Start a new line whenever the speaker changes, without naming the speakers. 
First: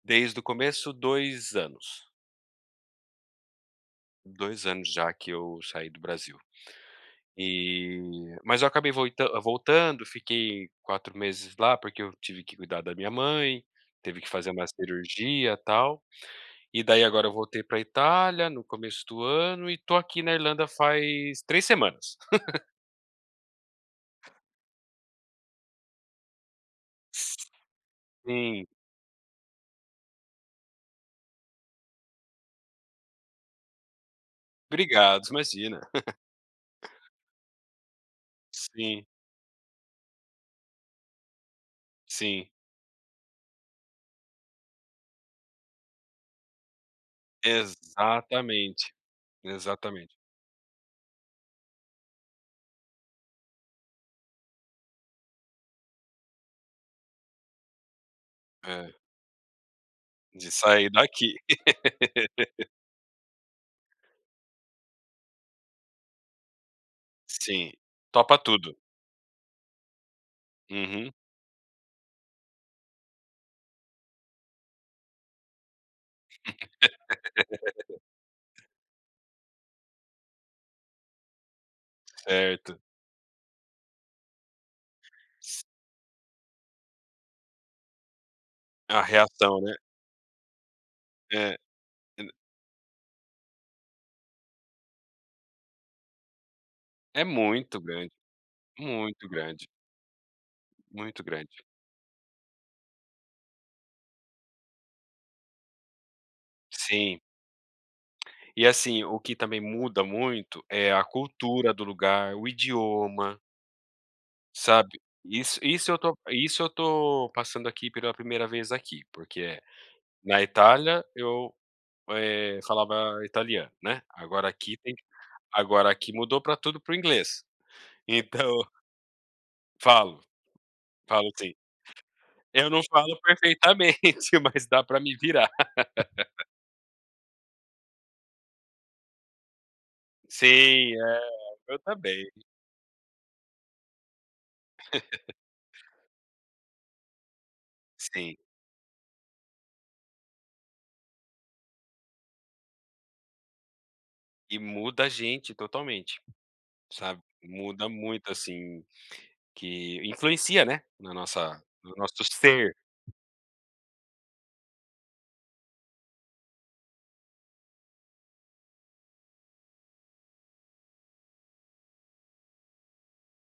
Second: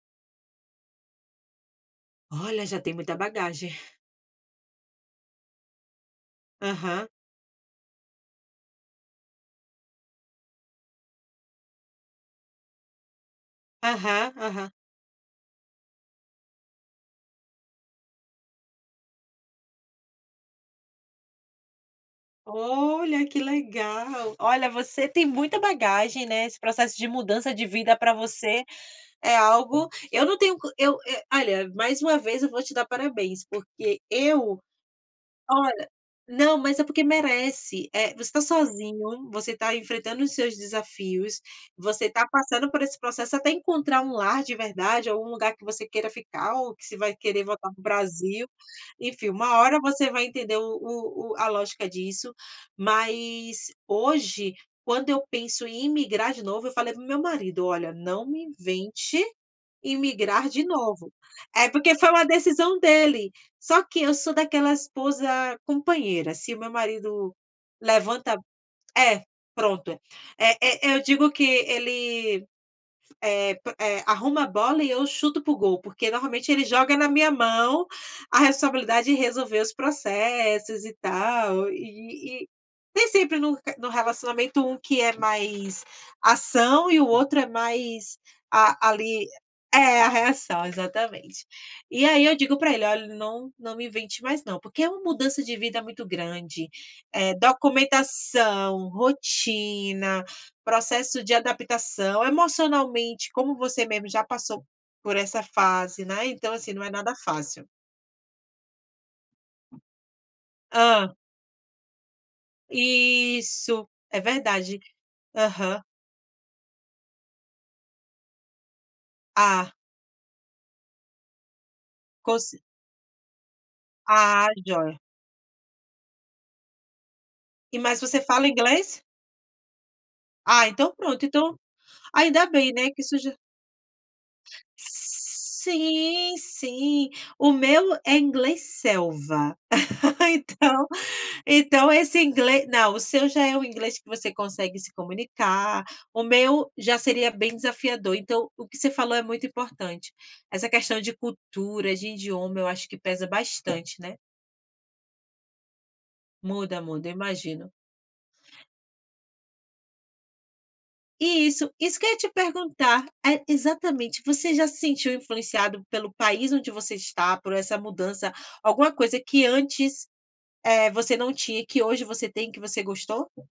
Desde o começo 2 anos.
Olha, já tem muita bagagem.
2 anos já que eu saí do Brasil.
Aham.
E mas eu acabei voi voltando, fiquei 4 meses lá porque eu tive que cuidar da minha mãe, teve que
Aham,
fazer uma
aham.
cirurgia tal e daí agora eu voltei para Itália no começo do ano e estou aqui na Irlanda faz 3 semanas.
Olha, que legal! Olha, você tem muita bagagem, né. Esse processo de
S
mudança de vida para você
sim.
é algo, eu não tenho con eu eu, olha, mais uma vez eu vou te dar parabéns, porque eu,
Obrigado, imagina.
olha, não, mas é porque merece, eh, você está
Sim.
sozinho, você está enfrentando os seus desafios, você está
Sim.
passando por esse processo até encontrar um lar de verdade ou um lugar que você queira ficar ou que você vai querer voltar para o Brasil,
Exatamente,
enfim, uma hora você
exatamente.
vai entender o o o a lógica disso, mas hoje quando eu penso em imigrar de novo eu falei para o meu marido: "Olha não me
É.
invente, em imigrar
De
de
sair
novo."
daqui.
É porque foi uma decisão dele. Só que eu sou daquela esposa companheira se o meu marido
Sim,
levanta,
topa tudo.
eh, pronto, eh eh, eu
Uhum.
digo que ele, eh eh, arruma a bola e eu chuto para o gol porque normalmente ele joga na minha mão a responsabilidade de resolver os processos e tal, e e
Certo.
tem sempre no no relacionamento um que é
C
mais ação e o outro é mais a
A
ali,
reação, né.
é, a reação exatamente.
É,
E
e
aí
na
eu digo para ele: "Olha não não me invente mais não" porque é uma mudança de vida muito grande,
É
é
muito grande,
documentação,
muito grande.
rotina, processo
Muito
de
grande.
adaptação, emocionalmente, como você mesmo já passou por essa fase, né, então assim, né, não é nada
Sim.
fácil.
E assim, o que também muda muito é a
Hã.
cultura do lugar, o idioma
Isso, é verdade.
Sabe isso
Aham.
isso eu estou isso eu estou passando aqui pela primeira vez aqui, porque
Ah.
na Itália eu,
Com
eh,
cer
falava italiano, né.
Ah,
Agora aqui tem
jóia.
agora aqui mudou para tudo para o inglês.
E, mas você
Então
fala inglês?
Falo,
Ah, então pronto
falo sim.
então ainda
Eu
bem,
não
né, que
falo
surgiu
perfeitamente mas dá para me virar.
Sim sim, o meu é inglês selva, então
Sim, eh, eu
então esse
também.
inglês não, o seu já é o inglês que você consegue se comunicar, o meu já seria bem desafiador.
Sim.
Então o que você falou é muito importante. Essa questão de cultura, de idioma eu acho que pesa bastante, né.
E muda a gente totalmente,
Muda, muda eu
sabe,
imagino.
muda muito, assim, que influencia, né, na nossa
Isso
no
isso que eu ia
nosso
te
ser.
perguntar, é exatamente, você já se sentiu influenciado pelo país onde você está, por essa mudança, alguma coisa que antes, eh, você não tinha e que hoje você tem e que você gostou?